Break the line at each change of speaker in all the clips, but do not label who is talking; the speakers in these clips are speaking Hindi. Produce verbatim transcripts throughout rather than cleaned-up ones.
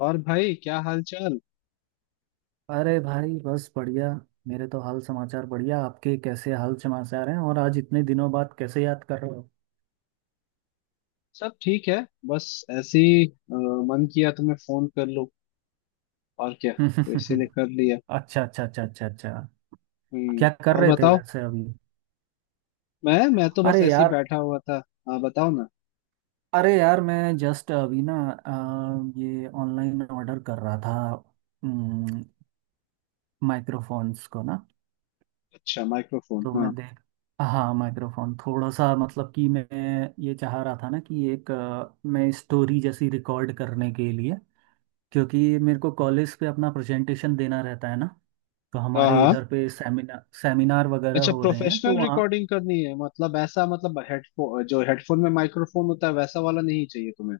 और भाई क्या हाल चाल।
अरे भाई, बस बढ़िया। मेरे तो हाल समाचार बढ़िया, आपके कैसे हाल समाचार हैं? और आज इतने दिनों बाद कैसे याद कर रहे हो?
सब ठीक है। बस ऐसे ही अ, मन किया तो मैं फोन कर लूं और क्या तो इसीलिए कर लिया।
अच्छा, अच्छा, अच्छा, अच्छा, अच्छा।
हम्म,
क्या कर
और
रहे थे
बताओ।
वैसे अभी?
मैं मैं तो बस
अरे
ऐसे ही
यार,
बैठा हुआ था। हाँ बताओ ना।
अरे यार, मैं जस्ट अभी ना अ, ये ऑनलाइन ऑर्डर कर रहा था माइक्रोफोन्स को ना।
अच्छा माइक्रोफोन,
तो
हाँ
मैं देख हाँ, माइक्रोफोन थोड़ा सा, मतलब कि मैं ये चाह रहा था ना कि एक अ, मैं स्टोरी जैसी रिकॉर्ड करने के लिए। क्योंकि मेरे को कॉलेज पे अपना प्रेजेंटेशन देना रहता है ना। तो
हाँ
हमारे
हाँ।
इधर पे सेमिनार सेमिनार वगैरह
अच्छा,
हो रहे हैं, तो
प्रोफेशनल
वहाँ।
रिकॉर्डिंग करनी है मतलब, ऐसा मतलब हेडफोन जो हेडफोन में माइक्रोफोन होता है वैसा वाला नहीं चाहिए तुम्हें,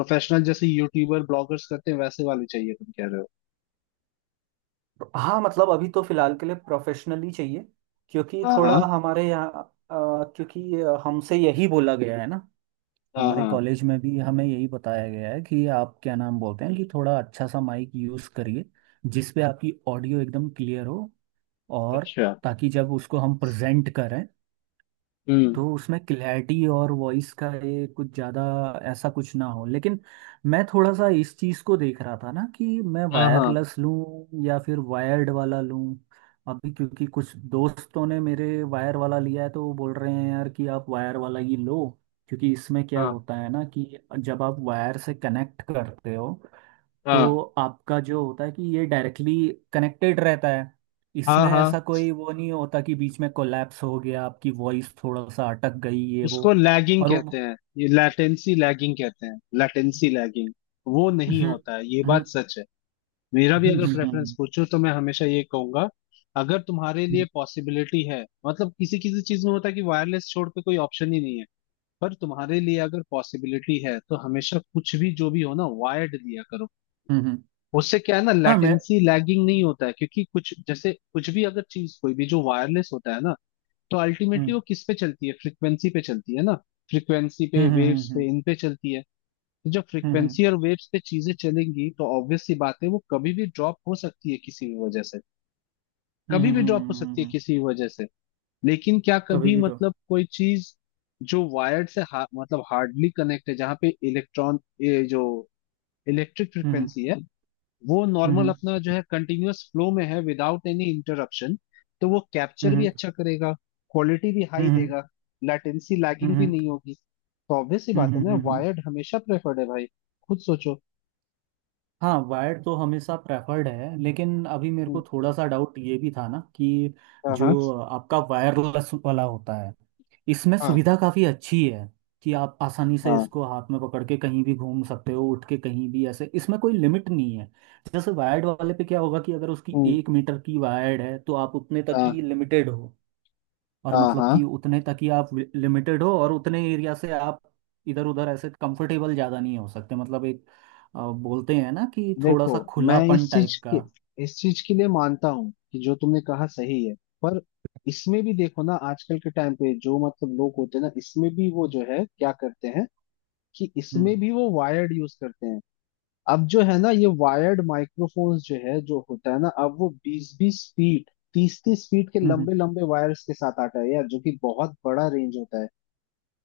प्रोफेशनल जैसे यूट्यूबर ब्लॉगर्स करते हैं वैसे वाले चाहिए तुम कह रहे हो।
हाँ, मतलब अभी तो फिलहाल के लिए प्रोफेशनली चाहिए। क्योंकि
हाँ
थोड़ा
हाँ
हमारे यहाँ अ, क्योंकि हमसे यही बोला गया है ना।
हाँ
हमारे
हाँ।
कॉलेज में भी हमें यही बताया गया है कि आप क्या नाम बोलते हैं, कि थोड़ा अच्छा सा माइक यूज़ करिए जिस पे आपकी ऑडियो एकदम क्लियर हो। और
अच्छा।
ताकि जब उसको हम प्रेजेंट करें,
हम्म।
तो उसमें क्लैरिटी और वॉइस का ये कुछ ज़्यादा ऐसा कुछ ना हो। लेकिन मैं थोड़ा सा इस चीज़ को देख रहा था ना कि मैं
हाँ हाँ
वायरलेस लूँ या फिर वायर्ड वाला लूँ। अभी, क्योंकि कुछ दोस्तों ने मेरे वायर वाला लिया है, तो वो बोल रहे हैं यार कि आप वायर वाला ही लो। क्योंकि इसमें क्या
हाँ
होता है ना, कि जब आप वायर से कनेक्ट करते हो,
हाँ
तो आपका जो होता है कि ये डायरेक्टली कनेक्टेड रहता है।
हाँ
इसमें
हाँ।
ऐसा कोई वो नहीं होता कि बीच में कोलैप्स हो गया, आपकी वॉइस थोड़ा सा अटक गई, ये वो।
उसको लैगिंग
और
कहते
वो
हैं, ये लैटेंसी लैगिंग कहते हैं, लैटेंसी लैगिंग। वो नहीं
हम्म,
होता है, ये
हम्म,
बात सच है। मेरा भी अगर
हम्म,
प्रेफरेंस
हम्म,
पूछो तो मैं हमेशा ये कहूंगा, अगर तुम्हारे लिए
हम्म,
पॉसिबिलिटी है मतलब किसी किसी चीज में होता है कि वायरलेस छोड़ के कोई ऑप्शन ही नहीं है। पर तुम्हारे लिए अगर पॉसिबिलिटी है तो हमेशा, कुछ भी जो भी हो ना, वायर्ड लिया करो।
हम्म, हम्म।
उससे क्या है ना,
हाँ, मैं
लैटेंसी लैगिंग नहीं होता है, क्योंकि कुछ जैसे कुछ भी अगर चीज कोई भी जो वायरलेस होता है ना, तो अल्टीमेटली
हम्म,
वो किस पे चलती है, फ्रिक्वेंसी पे चलती है ना। फ्रिक्वेंसी पे,
हम्म, हम्म,
वेव्स
हम्म,
पे, इन पे चलती है। तो जब
हम्म, हम्म,
फ्रिक्वेंसी और वेव्स पे चीजें चलेंगी तो ऑब्वियस सी बात है वो कभी भी ड्रॉप हो सकती है किसी भी वजह से।
हम्म,
कभी
हम्म,
भी ड्रॉप हो
हम्म,
सकती
हम्म,
है
हम्म।
किसी भी वजह से। लेकिन क्या
कभी
कभी
भी तो
मतलब कोई चीज जो वायर्ड से हा, मतलब हार्डली कनेक्ट है, जहाँ पे इलेक्ट्रॉन ये जो इलेक्ट्रिक
हम्म,
फ्रिक्वेंसी है वो
हम्म,
नॉर्मल
हम्म,
अपना जो है कंटिन्यूअस फ्लो में है विदाउट एनी इंटरप्शन, तो वो कैप्चर भी
हम्म,
अच्छा करेगा, क्वालिटी भी
हम्म,
हाई
हम्म,
देगा, लेटेंसी
हम्म,
लैगिंग
हम्म,
भी नहीं होगी। तो ऑब्वियस सी बात
हम्म,
है ना,
हम्म, हम्म।
वायर्ड हमेशा प्रेफर्ड है भाई। खुद सोचो।
हाँ, वायर्ड तो हमेशा प्रेफर्ड है। लेकिन अभी मेरे को
हम्म,
थोड़ा सा डाउट ये भी था ना कि
हाँ हाँ
जो आपका वायरलेस वाला होता है, इसमें
हाँ
सुविधा काफ़ी अच्छी है। कि आप आसानी से
हाँ।
इसको हाथ में पकड़ के कहीं भी घूम सकते हो, उठ के कहीं भी ऐसे, इसमें कोई लिमिट नहीं है। जैसे वायर्ड वाले पे क्या होगा कि अगर उसकी
हम्म,
एक मीटर की वायर्ड है, तो आप उतने तक ही
हाँ
लिमिटेड हो। और
हाँ
मतलब
हाँ।
कि उतने तक ही आप लिमिटेड हो, और उतने एरिया से आप इधर उधर ऐसे कंफर्टेबल ज़्यादा नहीं हो सकते। मतलब एक अ, बोलते हैं ना कि थोड़ा
देखो,
सा
मैं
खुलापन
इस चीज
टाइप का।
के, इस चीज के लिए मानता हूँ कि जो तुमने कहा सही है, पर इसमें भी देखो ना, आजकल के टाइम पे जो मतलब लोग होते हैं ना, इसमें भी वो जो है क्या करते हैं कि
हम्म,
इसमें भी वो वायर्ड यूज करते हैं। अब जो है ना ये वायर्ड माइक्रोफोन्स जो है जो होता है ना, अब वो बीस बीस फीट, तीस तीस फीट के
हम्म, हम्म,
लंबे लंबे वायर्स के साथ आता है यार, जो कि बहुत बड़ा रेंज होता है।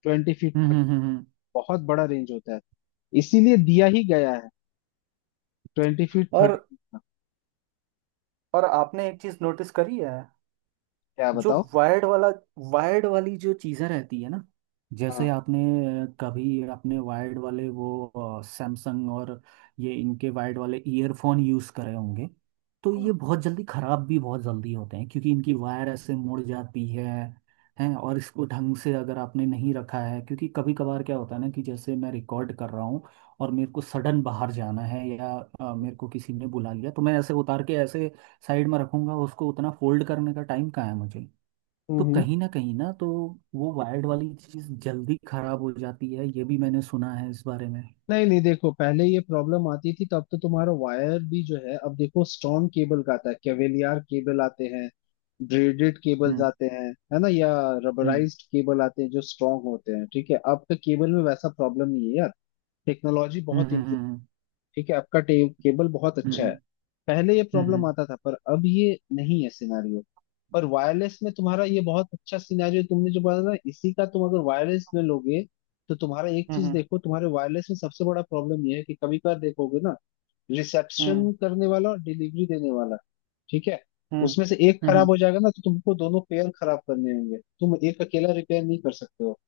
ट्वेंटी फीट,
हम्म,
थर्टी।
हम्म, हम्म, हम्म।
बहुत बड़ा रेंज होता है, इसीलिए दिया ही गया है ट्वेंटी फीट थर्टी
और
फीट का।
और आपने एक चीज नोटिस करी है?
क्या
जो
बताओ।
वायर्ड वाला वायर्ड वाली जो चीज़ें रहती है ना, जैसे
हाँ।
आपने अ, कभी अपने वायर्ड वाले वो सैमसंग और ये इनके वायर्ड वाले ईयरफोन यूज़ करे होंगे। तो
हम्म
ये बहुत जल्दी ख़राब भी बहुत जल्दी होते हैं, क्योंकि इनकी वायर ऐसे मुड़ जाती है, हैं। और इसको ढंग से अगर आपने नहीं रखा है। क्योंकि कभी कभार क्या होता है ना कि जैसे मैं रिकॉर्ड कर रहा हूँ, और मेरे को सडन बाहर जाना है, या अ, मेरे को किसी ने बुला लिया, तो मैं ऐसे उतार के ऐसे साइड में रखूंगा उसको। उतना फोल्ड करने का टाइम कहाँ है मुझे? तो
हम्म, हम्म।
कहीं ना कहीं ना तो वो वायर्ड वाली चीज़ जल्दी खराब हो जाती है, ये भी मैंने सुना है इस बारे में।
नहीं नहीं देखो, पहले ये प्रॉब्लम आती थी, तब तो तुम्हारा वायर भी जो है, अब देखो स्ट्रॉन्ग केबल का आता है, केवेलियर केबल आते हैं, ब्रेडेड केबल्स
हम्म,
आते हैं, है ना, या
हम्म,
रबराइज्ड केबल आते हैं जो स्ट्रॉन्ग होते हैं। ठीक है, अब के केबल में वैसा प्रॉब्लम नहीं है यार। टेक्नोलॉजी
हम्म,
बहुत,
हम्म,
ठीक है आपका टे, केबल बहुत अच्छा है।
हम्म,
पहले ये
हम्म, हम्म,
प्रॉब्लम
हम्म,
आता था पर अब ये नहीं है सिनेरियो। पर वायरलेस में तुम्हारा ये, बहुत अच्छा सिनेरियो तुमने जो बोला ना, इसी का, तुम अगर वायरलेस में लोगे तो तुम्हारा एक
हम्म,
चीज
हम्म,
देखो, तुम्हारे वायरलेस में सबसे बड़ा प्रॉब्लम ये है कि कभी कभार देखोगे ना,
हम्म,
रिसेप्शन करने वाला और डिलीवरी देने वाला, ठीक है,
हम्म,
उसमें से एक
हम्म, हम्म।
खराब हो जाएगा ना, तो तुमको दोनों पेयर खराब करने होंगे, तुम एक अकेला रिपेयर नहीं कर सकते हो।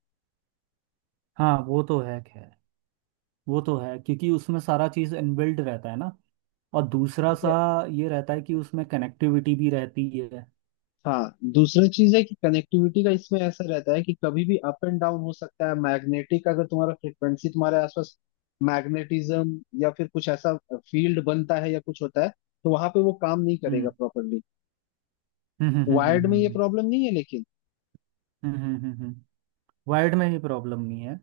हाँ, वो तो है खैर। वो तो है क्योंकि उसमें सारा चीज़ इनबिल्ट रहता है ना। और दूसरा
ठीक
सा
है।
ये रहता है कि उसमें कनेक्टिविटी भी रहती है।
हाँ, दूसरी चीज है कि कनेक्टिविटी का, इसमें ऐसा रहता है कि कभी भी अप एंड डाउन हो सकता है, मैग्नेटिक, अगर तुम्हारा फ्रिक्वेंसी तुम्हारे आसपास मैग्नेटिज्म या फिर कुछ ऐसा फील्ड बनता है या कुछ होता है, तो वहां पे वो काम नहीं करेगा
हम्म,
प्रॉपरली।
हम्म, हम्म, हम्म,
वायर्ड
हम्म,
में ये
हम्म,
प्रॉब्लम नहीं है, लेकिन
हम्म, हम्म, हम्म, हम्म। वायर्ड में ही प्रॉब्लम नहीं है,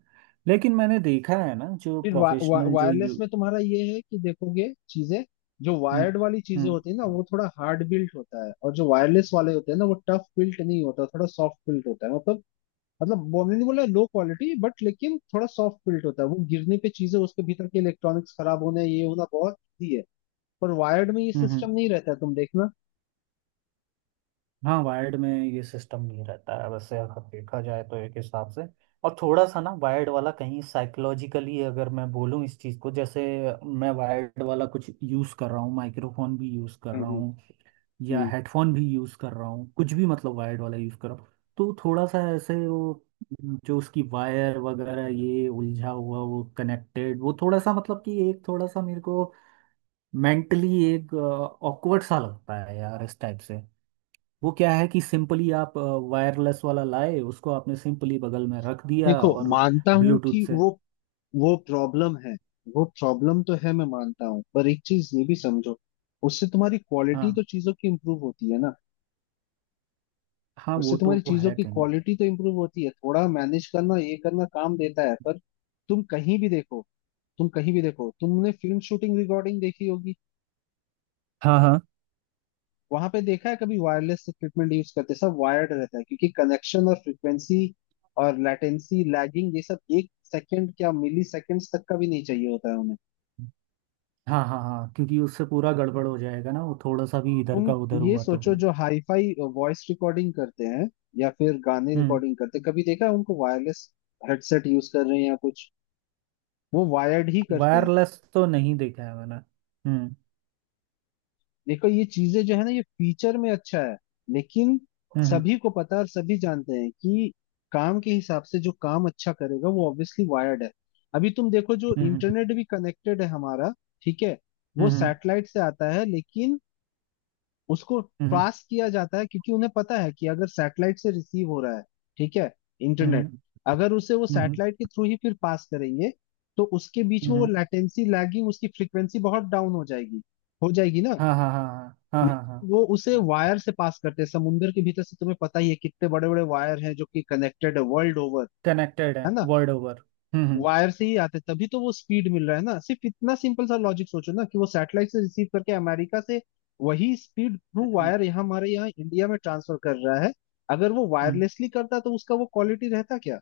लेकिन मैंने देखा है ना, जो
फिर वा, वा,
प्रोफेशनल जो यू
वायरलेस में तुम्हारा ये है कि देखोगे चीजें, जो
हम्म,
वायर्ड वाली चीजें
हम्म,
होती है ना वो थोड़ा हार्ड बिल्ट होता है, और जो वायरलेस वाले होते हैं ना वो टफ बिल्ट नहीं होता, थोड़ा सॉफ्ट बिल्ट होता है, मतलब, मतलब वो मैंने बोला लो क्वालिटी बट, लेकिन थोड़ा सॉफ्ट बिल्ट होता है, वो गिरने पे चीजें, उसके भीतर के इलेक्ट्रॉनिक्स खराब होना ये होना बहुत ही है। पर वायर्ड में ये
हम्म, हम्म।
सिस्टम नहीं रहता है, तुम देखना।
हाँ, वायर्ड में ये सिस्टम नहीं रहता है वैसे, अगर देखा जाए तो एक हिसाब से। और थोड़ा सा ना वायर्ड वाला कहीं साइकोलॉजिकली अगर मैं बोलूँ इस चीज़ को, जैसे मैं वायर्ड वाला कुछ यूज़ कर रहा हूँ, माइक्रोफोन भी यूज़ कर रहा
हम्म,
हूँ या
हम्म।
हेडफोन भी यूज़ कर रहा हूँ, कुछ भी मतलब वायर्ड वाला यूज़ कर रहा हूँ। तो थोड़ा सा ऐसे वो, जो उसकी वायर वगैरह, ये उलझा हुआ वो कनेक्टेड, वो थोड़ा सा मतलब कि एक थोड़ा सा मेरे को मेंटली एक ऑकवर्ड सा लगता है यार, इस टाइप से। वो क्या है कि सिंपली आप वायरलेस वाला लाए, उसको आपने सिंपली बगल में रख दिया,
देखो,
और
मानता हूं
ब्लूटूथ
कि
से।
वो वो प्रॉब्लम है, वो प्रॉब्लम तो है, मैं मानता हूँ, पर एक चीज ये भी समझो, उससे तुम्हारी क्वालिटी
हाँ,
तो चीजों की इम्प्रूव होती है ना।
हाँ,
उससे
वो
तुम्हारी
तो
चीजों
है
की
कहीं।
क्वालिटी तो इम्प्रूव होती है, थोड़ा मैनेज करना ये करना काम देता है, पर तुम कहीं भी देखो, तुम कहीं भी देखो, तुमने फिल्म शूटिंग रिकॉर्डिंग देखी होगी,
हाँ, हाँ,
वहां पे देखा है कभी वायरलेस इक्विपमेंट यूज करते, सब वायर्ड रहता है क्योंकि कनेक्शन और फ्रीक्वेंसी और लैटेंसी लैगिंग, ये सब एक सेकंड क्या मिली सेकंड्स तक का भी नहीं चाहिए होता है उन्हें।
हाँ, हाँ, हाँ, क्योंकि उससे पूरा गड़बड़ हो जाएगा ना, वो थोड़ा सा भी इधर का
तुम
उधर
ये
हुआ तो।
सोचो, जो हाईफाई वॉइस रिकॉर्डिंग करते हैं या फिर गाने
हम्म।
रिकॉर्डिंग करते हैं, कभी देखा है उनको वायरलेस हेडसेट यूज कर रहे हैं या कुछ, वो वायर्ड ही करते हैं।
वायरलेस तो नहीं देखा है मैंने। हम्म,
देखो, ये चीजें जो है ना, ये फीचर में अच्छा है, लेकिन
हम्म,
सभी को पता है और सभी जानते हैं कि काम के हिसाब से जो काम अच्छा करेगा वो ऑब्वियसली वायर्ड है। अभी तुम देखो जो
हम्म,
इंटरनेट भी कनेक्टेड है हमारा, ठीक है, वो
हम्म,
सैटेलाइट से आता है, लेकिन उसको
हम्म, हम्म,
पास किया जाता है क्योंकि उन्हें पता है कि अगर सैटेलाइट से रिसीव हो रहा है, ठीक है,
हम्म, हम्म,
इंटरनेट,
हम्म,
अगर उसे वो
हम्म, हम्म,
सैटेलाइट के थ्रू ही फिर पास करेंगे तो उसके बीच
हम्म,
में वो
हम्म।
लैटेंसी लैगिंग, उसकी फ्रीक्वेंसी बहुत डाउन हो जाएगी, हो जाएगी ना।
हाँ, हाँ, हाँ, हाँ, हाँ, हाँ, हाँ,
लेकिन वो उसे
हाँ,
वायर से पास करते हैं, समुंदर के भीतर से तुम्हें पता ही है कितने बड़े बड़े वायर हैं जो कि कनेक्टेड है वर्ल्ड ओवर,
कनेक्टेड है
है ना।
World over. हम्म, हम्म,
वायर से ही आते हैं, तभी तो वो स्पीड मिल रहा है ना। सिर्फ इतना सिंपल सा लॉजिक सोचो ना कि वो सैटेलाइट से रिसीव करके अमेरिका से वही स्पीड थ्रू
हम्म,
वायर यहाँ हमारे यहाँ इंडिया में ट्रांसफर कर रहा है। अगर वो
हम्म, हम्म।
वायरलेसली करता तो उसका वो क्वालिटी रहता क्या।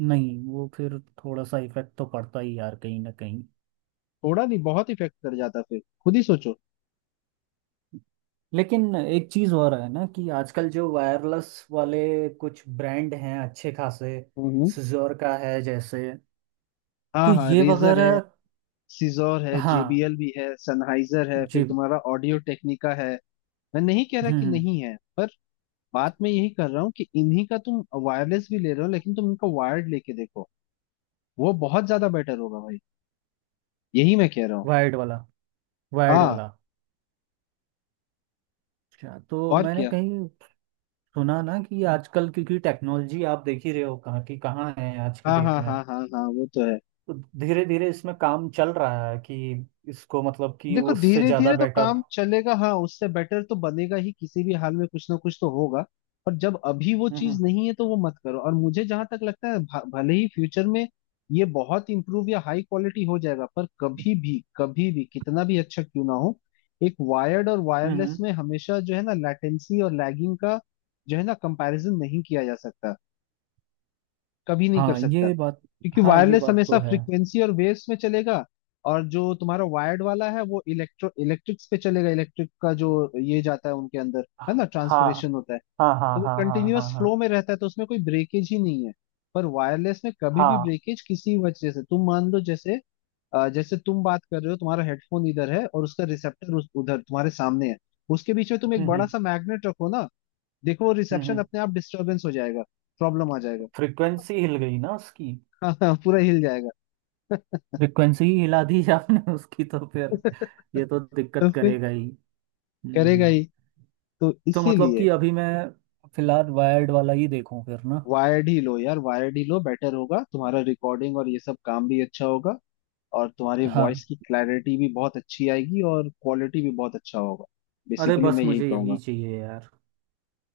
नहीं, वो फिर थोड़ा सा इफेक्ट तो पड़ता ही यार, कहीं ना कहीं।
थोड़ा नहीं, बहुत इफेक्ट कर जाता, फिर खुद ही सोचो।
लेकिन एक चीज हो रहा है ना कि आजकल जो वायरलेस वाले कुछ ब्रांड हैं अच्छे खासे।
हम्म।
सिजोर का है जैसे, तो
हाँ हाँ
ये
रेजर है,
वगैरह।
सीजोर है,
हाँ,
जेबीएल भी है, सनहाइजर है, फिर
जी।
तुम्हारा ऑडियो टेक्निका है। मैं नहीं कह रहा
हम्म,
कि
हम्म।
नहीं है, पर बात मैं यही कर रहा हूँ कि इन्हीं का तुम वायरलेस भी ले रहे हो, लेकिन तुम इनका वायर्ड लेके देखो, वो बहुत ज्यादा बेटर होगा भाई। यही मैं कह रहा हूँ।
वायर्ड वाला, वायर्ड
हाँ
वाला। अच्छा, तो
और
मैंने
क्या।
कहीं सुना ना कि आजकल, क्योंकि टेक्नोलॉजी आप देख ही रहे हो कहाँ की कहाँ है आज की
हाँ
डेट
हाँ
में।
हाँ हाँ हाँ, वो तो है।
तो धीरे धीरे इसमें काम चल रहा है कि इसको मतलब कि
देखो,
उससे
धीरे
ज़्यादा
धीरे तो
बेटर।
काम चलेगा, हाँ उससे बेटर तो बनेगा ही, किसी भी हाल में कुछ ना कुछ तो होगा। पर जब अभी वो
हम्म,
चीज नहीं है तो वो मत करो, और मुझे जहां तक लगता है भ- भले ही फ्यूचर में ये बहुत इंप्रूव या हाई क्वालिटी हो जाएगा, पर कभी भी, कभी भी, कितना भी अच्छा क्यों ना हो, एक वायर्ड और
हम्म,
वायरलेस
हम्म।
में हमेशा जो है ना लेटेंसी और लैगिंग का जो है ना, कंपैरिजन नहीं किया जा सकता, कभी नहीं कर
हाँ
सकता,
ये बात
क्योंकि
हाँ, ये
वायरलेस
बात
हमेशा
तो है।
फ्रीक्वेंसी और वेव्स में चलेगा, और जो तुम्हारा वायर्ड वाला है वो इलेक्ट्रो, इलेक्ट्रिक्स पे चलेगा, इलेक्ट्रिक का जो ये जाता है उनके अंदर है
हाँ,
ना,
हाँ,
ट्रांसफरेशन होता है।
हाँ, हाँ,
तो वो
हाँ, हाँ, हाँ,
कंटिन्यूअस
हाँ,
फ्लो में रहता है तो उसमें कोई ब्रेकेज ही नहीं है। पर वायरलेस में कभी भी
हाँ,
ब्रेकेज किसी वजह से, तुम मान लो जैसे, अ, जैसे तुम बात कर रहे हो, तुम्हारा हेडफोन इधर है और उसका रिसेप्टर उस, उधर तुम्हारे सामने है, उसके बीच में तुम एक
हम्म,
बड़ा
हम्म,
सा मैग्नेट रखो ना, देखो वो रिसेप्शन
हम्म।
अपने आप डिस्टरबेंस हो जाएगा, प्रॉब्लम आ जाएगा।
फ्रीक्वेंसी हिल गई ना उसकी?
हाँ हाँ पूरा हिल जाएगा।
फ्रीक्वेंसी ही हिला दी आपने उसकी, तो फिर ये तो
तो
दिक्कत
फिर
करेगा ही।
करेगा
हम्म।
ही, तो
तो मतलब
इसीलिए
कि अभी मैं फिलहाल वायर्ड वाला ही देखूं फिर ना?
वायर्ड ही लो यार, वायर्ड ही लो, बेटर होगा तुम्हारा रिकॉर्डिंग और ये सब काम भी अच्छा होगा, और तुम्हारी
हाँ,
वॉइस की क्लैरिटी भी बहुत अच्छी आएगी और क्वालिटी भी बहुत अच्छा होगा।
अरे,
बेसिकली
बस
मैं यही
मुझे यही
कहूंगा।
चाहिए यार।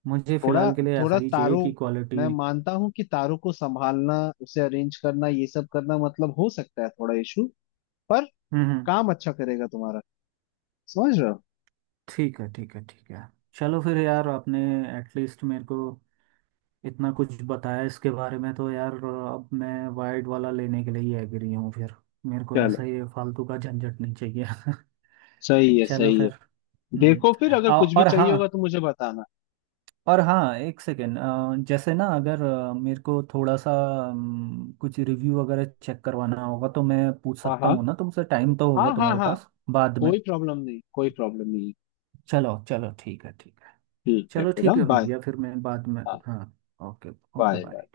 मुझे
थोड़ा,
फिलहाल के लिए ऐसा
थोड़ा
ही चाहिए
तारों,
कि
मैं
क्वालिटी
मानता हूँ कि तारों को संभालना, उसे अरेंज करना ये सब करना मतलब हो सकता है थोड़ा इशू, पर
हम्म, हम्म।
काम अच्छा करेगा तुम्हारा, समझ रहे हो।
ठीक है, ठीक है, ठीक है। चलो फिर यार, आपने एटलीस्ट मेरे को इतना कुछ बताया इसके बारे में, तो यार अब मैं वायर्ड वाला लेने के लिए ही एग्री हूँ फिर। मेरे को ऐसा
चलो,
ही फालतू का झंझट नहीं चाहिए।
सही है,
चलो
सही है।
फिर। हम्म।
देखो फिर अगर
औ-
कुछ भी
और
चाहिए होगा
हाँ,
तो मुझे बताना।
और हाँ, एक सेकेंड। जैसे ना, अगर अ, मेरे को थोड़ा सा अम, कुछ रिव्यू वगैरह चेक करवाना होगा, तो मैं पूछ
हाँ
सकता
हाँ
हूँ ना तुमसे, टाइम तो
हाँ
होगा
हाँ
तुम्हारे
हाँ,
पास बाद में?
कोई प्रॉब्लम नहीं, कोई प्रॉब्लम नहीं।
चलो, चलो, ठीक है, ठीक है।
ठीक है
चलो,
फिर,
ठीक
हाँ
है
बाय।
भैया, फिर मैं बाद में,
हाँ
हाँ। ओके। Okay,
bye.
बाय।